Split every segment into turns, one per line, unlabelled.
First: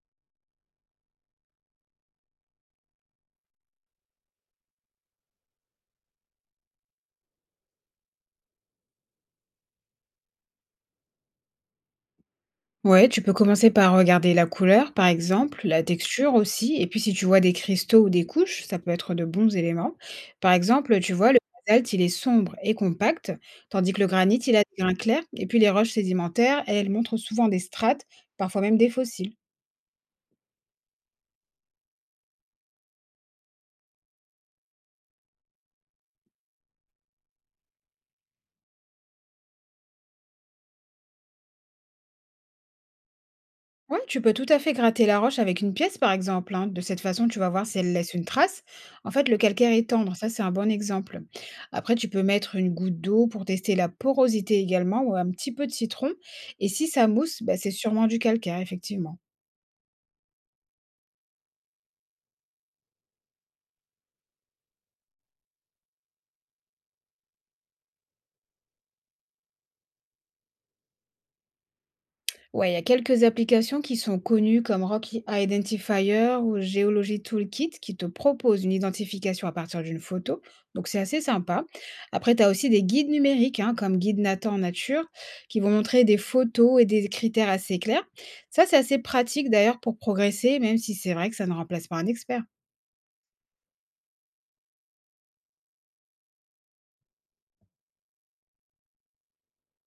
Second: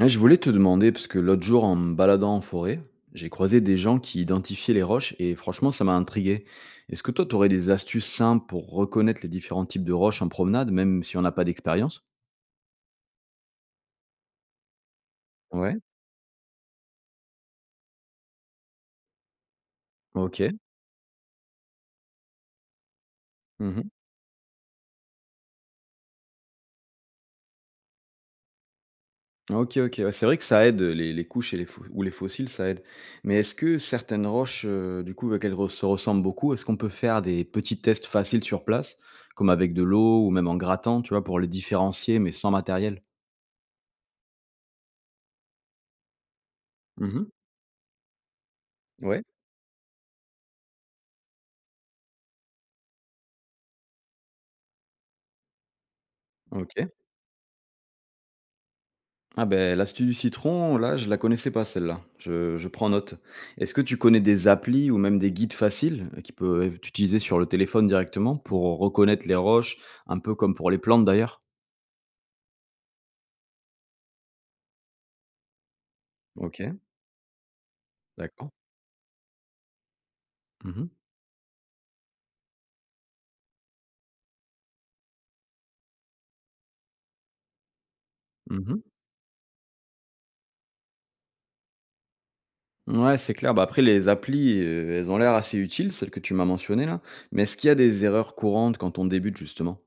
Ouais, je voulais te demander, parce que l'autre jour, en me baladant en forêt, j'ai croisé des gens qui identifiaient les roches et franchement, ça m'a intrigué. Est-ce que toi, tu aurais des astuces simples pour reconnaître les différents types de roches en promenade, même si on n'a pas d'expérience.
Ouais, tu peux commencer par regarder la couleur, par exemple,
Ouais,
la texture aussi. Et puis, si tu vois des cristaux ou des couches, ça peut être de bons éléments.
ok.
Par exemple, tu vois, le basalte, il est sombre et compact,
Mhm.
tandis que le granit, il a des grains clairs. Et puis, les roches sédimentaires, elles montrent souvent des strates, parfois même des fossiles.
Ok, ok, ouais, c'est vrai que ça aide, les couches et les fo- ou les fossiles, ça aide. Mais est-ce que certaines roches, du coup, vu se ressemblent beaucoup, est-ce qu'on peut faire des petits tests faciles sur place, comme avec de l'eau ou même en grattant, tu vois, pour les différencier, mais sans matériel.
Ouais, tu peux tout à fait gratter la roche avec une pièce, par exemple, hein. De cette
Mhm.
façon, tu vas voir si elle laisse une trace. En
Ouais.
fait, le calcaire est tendre, ça c'est un bon exemple. Après, tu peux mettre une goutte d'eau pour tester la porosité également, ou un petit peu de citron. Et
Ok.
si ça mousse, bah, c'est sûrement du calcaire, effectivement.
Ah ben l'astuce du citron, là, je la connaissais pas celle-là. Je prends note. Est-ce que tu connais des applis ou même des guides faciles, qui peut être utilisés sur le téléphone directement pour reconnaître les roches, un peu comme pour les plantes d'ailleurs?
Ouais, il y a quelques applications qui sont connues comme Rock Identifier ou
OK,
Geology Toolkit qui te
d'accord.
proposent une identification à partir d'une photo.
Mmh mh.
Donc, c'est assez sympa. Après, tu as aussi des guides numériques hein, comme Guide Nathan en Nature qui vont montrer des photos et des critères assez clairs. Ça, c'est
Mmh,
assez pratique d'ailleurs pour progresser, même si c'est vrai que ça ne remplace pas un expert.
ouais, c'est clair. Bah, après les applis, elles ont l'air assez utiles, celles que tu m'as mentionnées là, mais est-ce qu'il y a des erreurs courantes quand on débute justement?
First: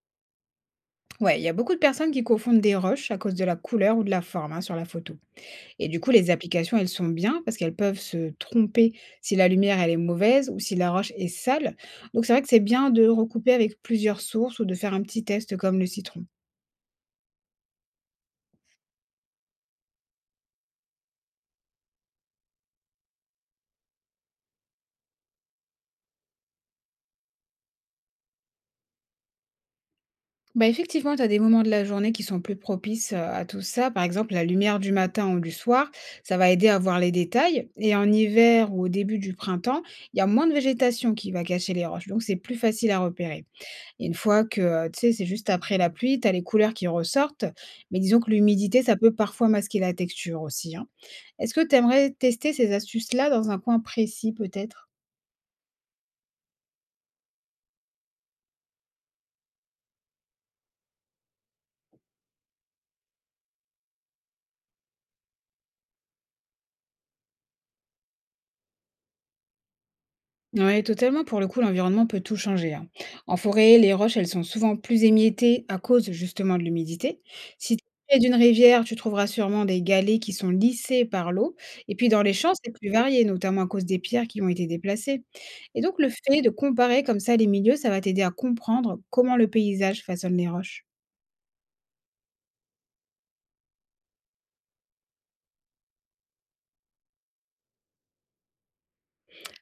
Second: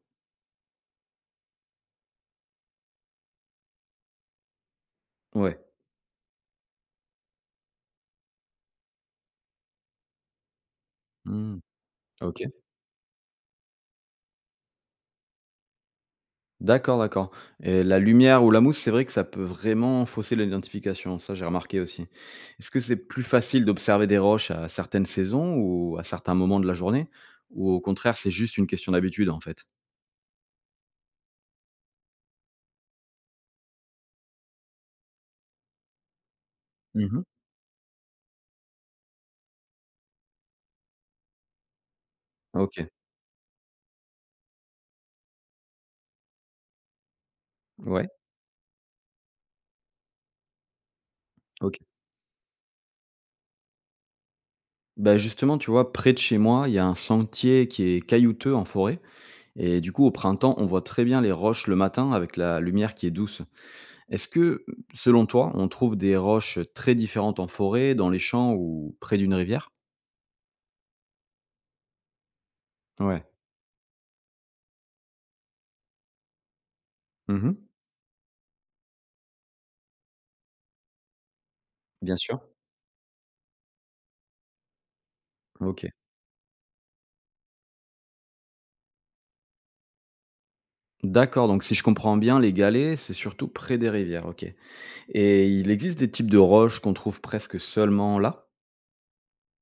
Ouais, il y a beaucoup de personnes qui confondent des roches à cause de la couleur ou de la forme hein, sur la photo.
Ouais.
Et du coup, les applications, elles sont bien parce qu'elles peuvent se tromper si la lumière, elle est mauvaise ou si la roche est
Mmh.
sale. Donc, c'est
OK.
vrai que c'est bien de recouper avec plusieurs sources ou de faire un petit test comme le citron.
D'accord, d'accord, et la lumière ou la mousse, c'est vrai que ça peut vraiment fausser l'identification, ça j'ai remarqué aussi. Est-ce que c'est plus facile d'observer des roches à certaines saisons ou à certains moments de la journée? Ou au contraire, c'est juste une question d'habitude, en fait?
Bah effectivement, tu as des moments de la journée qui sont plus propices à tout ça. Par exemple, la lumière du matin ou du soir, ça va aider à voir les
Mmh.
détails. Et en hiver ou au début du printemps, il y a moins de végétation qui va cacher les roches. Donc, c'est plus
OK,
facile à repérer. Et une fois que, tu sais, c'est juste après la pluie, tu as les couleurs qui ressortent, mais
ouais,
disons que l'humidité, ça peut parfois masquer la texture aussi, hein. Est-ce que tu
OK.
aimerais tester ces astuces-là dans un coin précis peut-être?
Bah, justement, tu vois, près de chez moi, il y a un sentier qui est caillouteux en forêt et du coup, au printemps, on voit très bien les roches le matin avec la lumière qui est douce. Est-ce que, selon toi, on trouve des roches très différentes en forêt, dans les champs ou près d'une rivière?
Oui, totalement. Pour le coup, l'environnement peut tout changer, hein.
Ouais.
En forêt, les roches, elles sont souvent plus émiettées à cause justement de l'humidité.
Mmh.
Si tu es près d'une rivière, tu trouveras sûrement des galets qui sont lissés par l'eau. Et puis
Bien
dans les
sûr.
champs, c'est plus varié, notamment à cause des pierres qui ont été déplacées. Et
OK.
donc le fait de comparer comme ça les milieux, ça va t'aider à comprendre comment le paysage façonne les roches.
D'accord, donc si je comprends bien, les galets, c'est surtout près des rivières, OK. Et il existe des types de roches qu'on trouve presque seulement là?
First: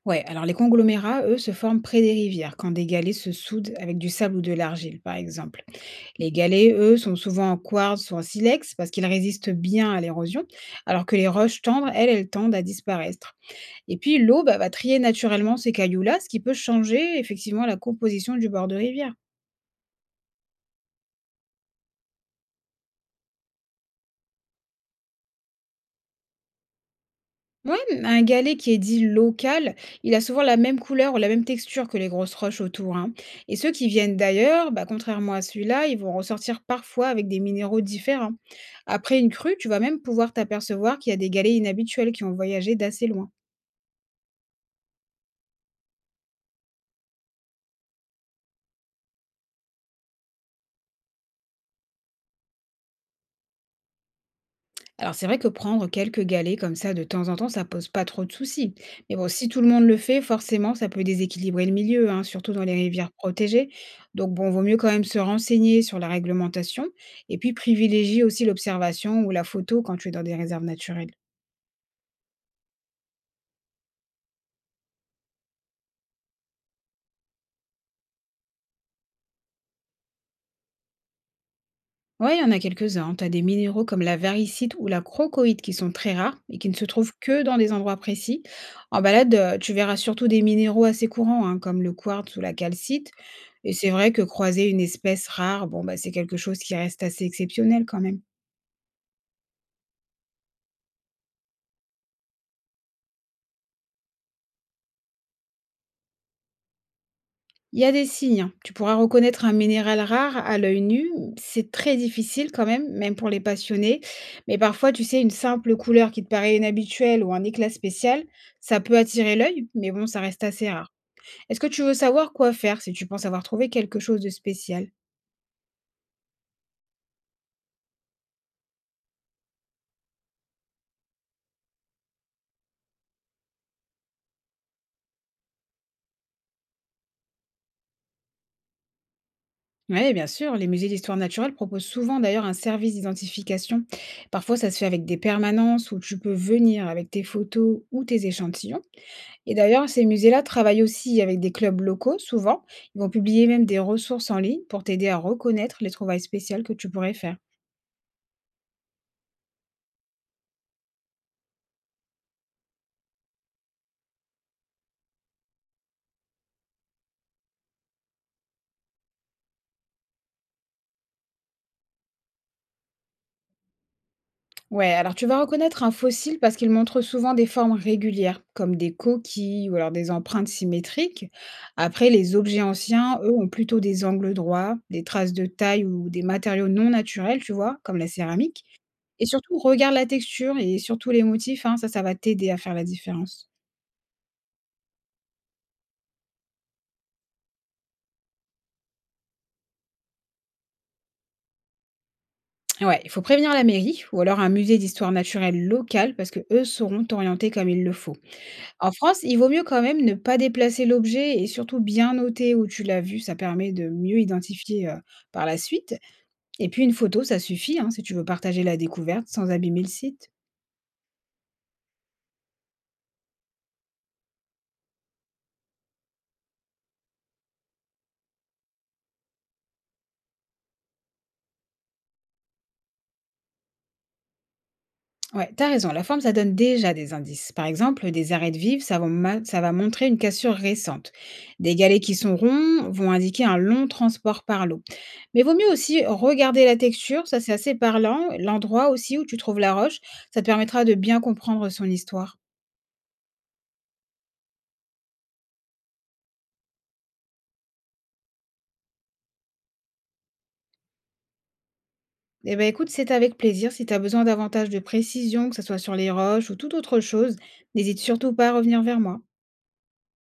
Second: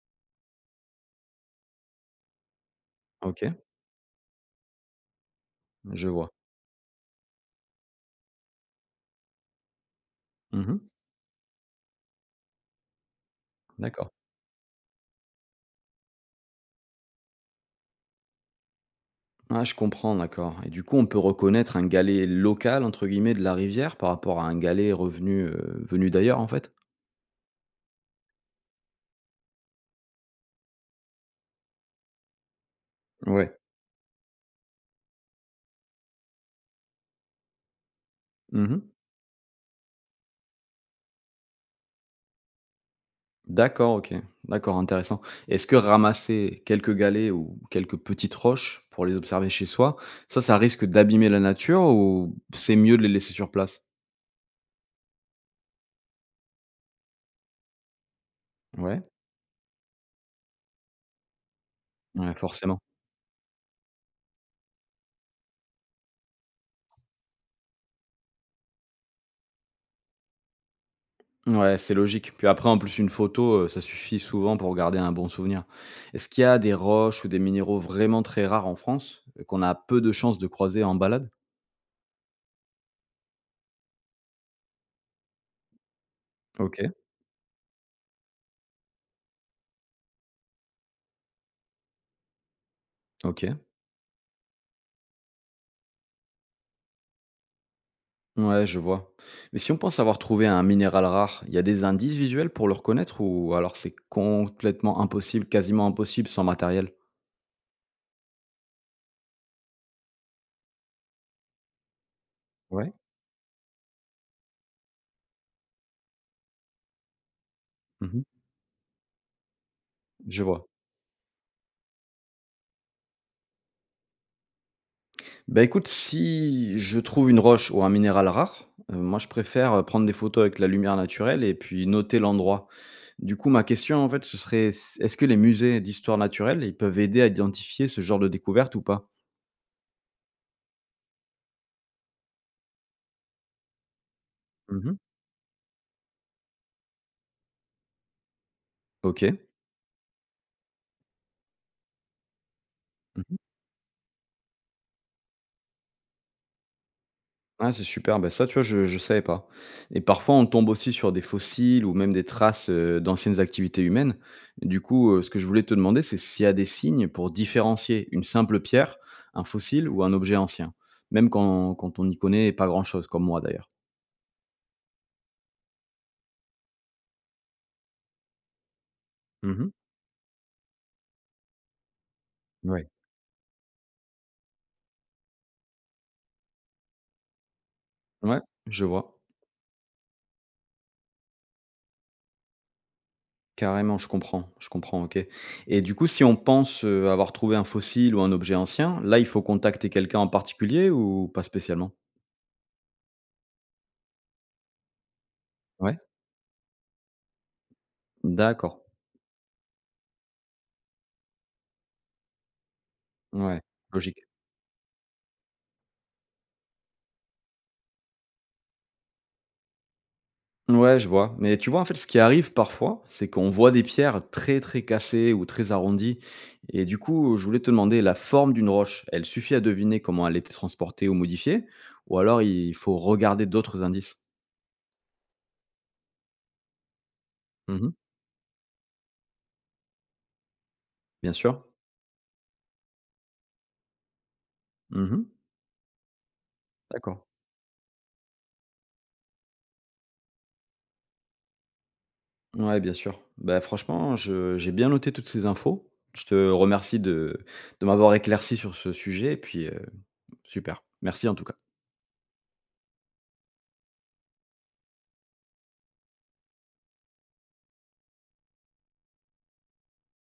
Ouais, alors les conglomérats, eux, se forment près des rivières, quand des galets se
OK,
soudent avec du sable ou de l'argile, par exemple.
je vois.
Les galets, eux, sont souvent en quartz ou en silex parce qu'ils résistent bien à l'érosion,
Mmh.
alors que les roches tendres, elles, elles tendent à disparaître. Et
D'accord.
puis l'eau bah, va trier naturellement ces cailloux-là, ce qui peut changer effectivement la composition du bord de rivière.
Ah, je comprends, d'accord. Et du coup, on peut reconnaître un galet «local» entre guillemets de la rivière par rapport à un galet venu d'ailleurs, en fait?
Ouais, un galet qui est dit local, il a souvent la même couleur ou la même texture que les grosses roches autour, hein.
Ouais.
Et ceux qui viennent d'ailleurs, bah, contrairement à celui-là, ils vont ressortir parfois avec des minéraux différents.
Mmh.
Après une crue, tu vas même pouvoir t'apercevoir qu'il y a des galets inhabituels qui ont voyagé d'assez loin.
D'accord, OK. D'accord, intéressant. Est-ce que ramasser quelques galets ou quelques petites roches pour les observer chez soi, ça risque d'abîmer la nature ou c'est mieux de les laisser sur place?
Alors c'est vrai que prendre quelques galets comme ça de temps en temps, ça pose pas trop de soucis.
Ouais,
Mais bon, si tout le monde le fait, forcément, ça peut déséquilibrer le milieu, hein,
ouais,
surtout dans les
forcément.
rivières protégées. Donc bon, vaut mieux quand même se renseigner sur la réglementation et puis privilégier aussi l'observation ou la photo quand tu es dans des réserves naturelles.
Ouais, c'est logique. Puis après, en plus, une photo, ça suffit souvent pour garder un bon souvenir. Est-ce qu'il y a des roches ou des minéraux vraiment très rares en France, qu'on a peu de chances de croiser en balade?
Ouais, il y en a quelques-uns. Tu as des minéraux comme la varicite ou la crocoïte qui sont très rares et qui ne se
OK,
trouvent que dans des endroits précis. En balade, tu verras surtout des minéraux assez courants, hein, comme le quartz ou la calcite.
OK.
Et c'est vrai que croiser une espèce rare, bon, bah, c'est quelque chose qui reste assez exceptionnel quand même.
Ouais, je vois. Mais si on pense avoir trouvé un minéral rare, il y a des indices visuels pour le reconnaître ou alors c'est complètement impossible, quasiment impossible sans matériel?
Il y a des signes, hein. Tu pourras reconnaître un minéral rare à l'œil nu. C'est très difficile quand même,
Ouais.
même pour les passionnés. Mais parfois, tu sais, une simple couleur qui te paraît inhabituelle ou un éclat
Mhm.
spécial, ça peut attirer l'œil, mais bon, ça
Je
reste
vois.
assez rare. Est-ce que tu veux savoir quoi faire si tu penses avoir trouvé quelque chose de spécial?
Bah écoute, si je trouve une roche ou un minéral rare, moi je préfère prendre des photos avec la lumière naturelle et puis noter l'endroit. Du coup, ma question en fait, ce serait, est-ce que les musées d'histoire naturelle, ils peuvent aider à identifier ce genre de découverte ou pas?
Oui, bien sûr, les musées d'histoire naturelle proposent souvent d'ailleurs un service d'identification. Parfois, ça se fait
Mhm.
avec des permanences où tu peux venir avec tes photos ou tes échantillons.
Ok.
Et d'ailleurs, ces musées-là travaillent aussi avec des clubs locaux, souvent. Ils vont publier même des ressources en ligne pour t'aider à reconnaître les trouvailles spéciales que tu pourrais faire.
Ah, c'est super, bah, ça, tu vois, je savais pas, et parfois, on tombe aussi sur des fossiles ou même des traces, d'anciennes activités humaines. Du coup, ce que je voulais te demander, c'est s'il y a des signes pour différencier une simple pierre, un fossile ou un objet ancien? Même quand on n'y connaît pas grand-chose, comme moi d'ailleurs.
Ouais, alors tu vas reconnaître un fossile parce qu'il montre souvent des formes régulières, comme des
Mmh.
coquilles ou alors des empreintes symétriques. Après, les objets
Ouais.
anciens, eux, ont plutôt des angles droits, des traces de taille ou des matériaux non naturels, tu vois, comme la
Ouais,
céramique.
je vois.
Et surtout, regarde la texture et surtout les motifs, hein, ça va t'aider à faire la différence.
Carrément, je comprends, OK, et du coup, si on pense, avoir trouvé un fossile ou un objet ancien, là, il faut contacter quelqu'un en particulier ou pas spécialement?
Ouais, il faut prévenir la mairie ou alors un musée d'histoire naturelle
Ouais?
locale parce que eux sauront t'orienter comme il le faut.
D'accord.
En France, il vaut mieux quand même ne pas déplacer l'objet et surtout bien noter où tu l'as vu, ça
Ouais,
permet de mieux
logique.
identifier, par la suite, et puis une photo, ça suffit, hein, si tu veux partager la découverte sans abîmer le site.
Ouais, je vois. Mais tu vois, en fait, ce qui arrive parfois, c'est qu'on voit des pierres très, très cassées ou très arrondies. Et du coup, je voulais te demander, la forme d'une roche, elle suffit à deviner comment elle était transportée ou modifiée? Ou alors il faut regarder d'autres indices?
Ouais, t'as raison, la forme, ça donne déjà des indices. Par
Mhm.
exemple, des arêtes vives, ça va, ça va montrer une cassure récente.
Bien sûr.
Des galets qui sont ronds vont indiquer un long transport par l'eau.
Mhm.
Mais vaut mieux aussi regarder la
D'accord.
texture, ça c'est assez parlant. L'endroit aussi où tu trouves la roche, ça te permettra de bien comprendre son histoire.
Ouais, bien sûr. Bah, franchement, j'ai bien noté toutes ces infos. Je te remercie de m'avoir éclairci sur ce sujet. Et puis, super. Merci en tout cas.
Eh ben écoute, c'est avec plaisir. Si tu as besoin davantage de précision, que ce soit sur les roches ou toute autre chose, n'hésite surtout pas à revenir vers moi.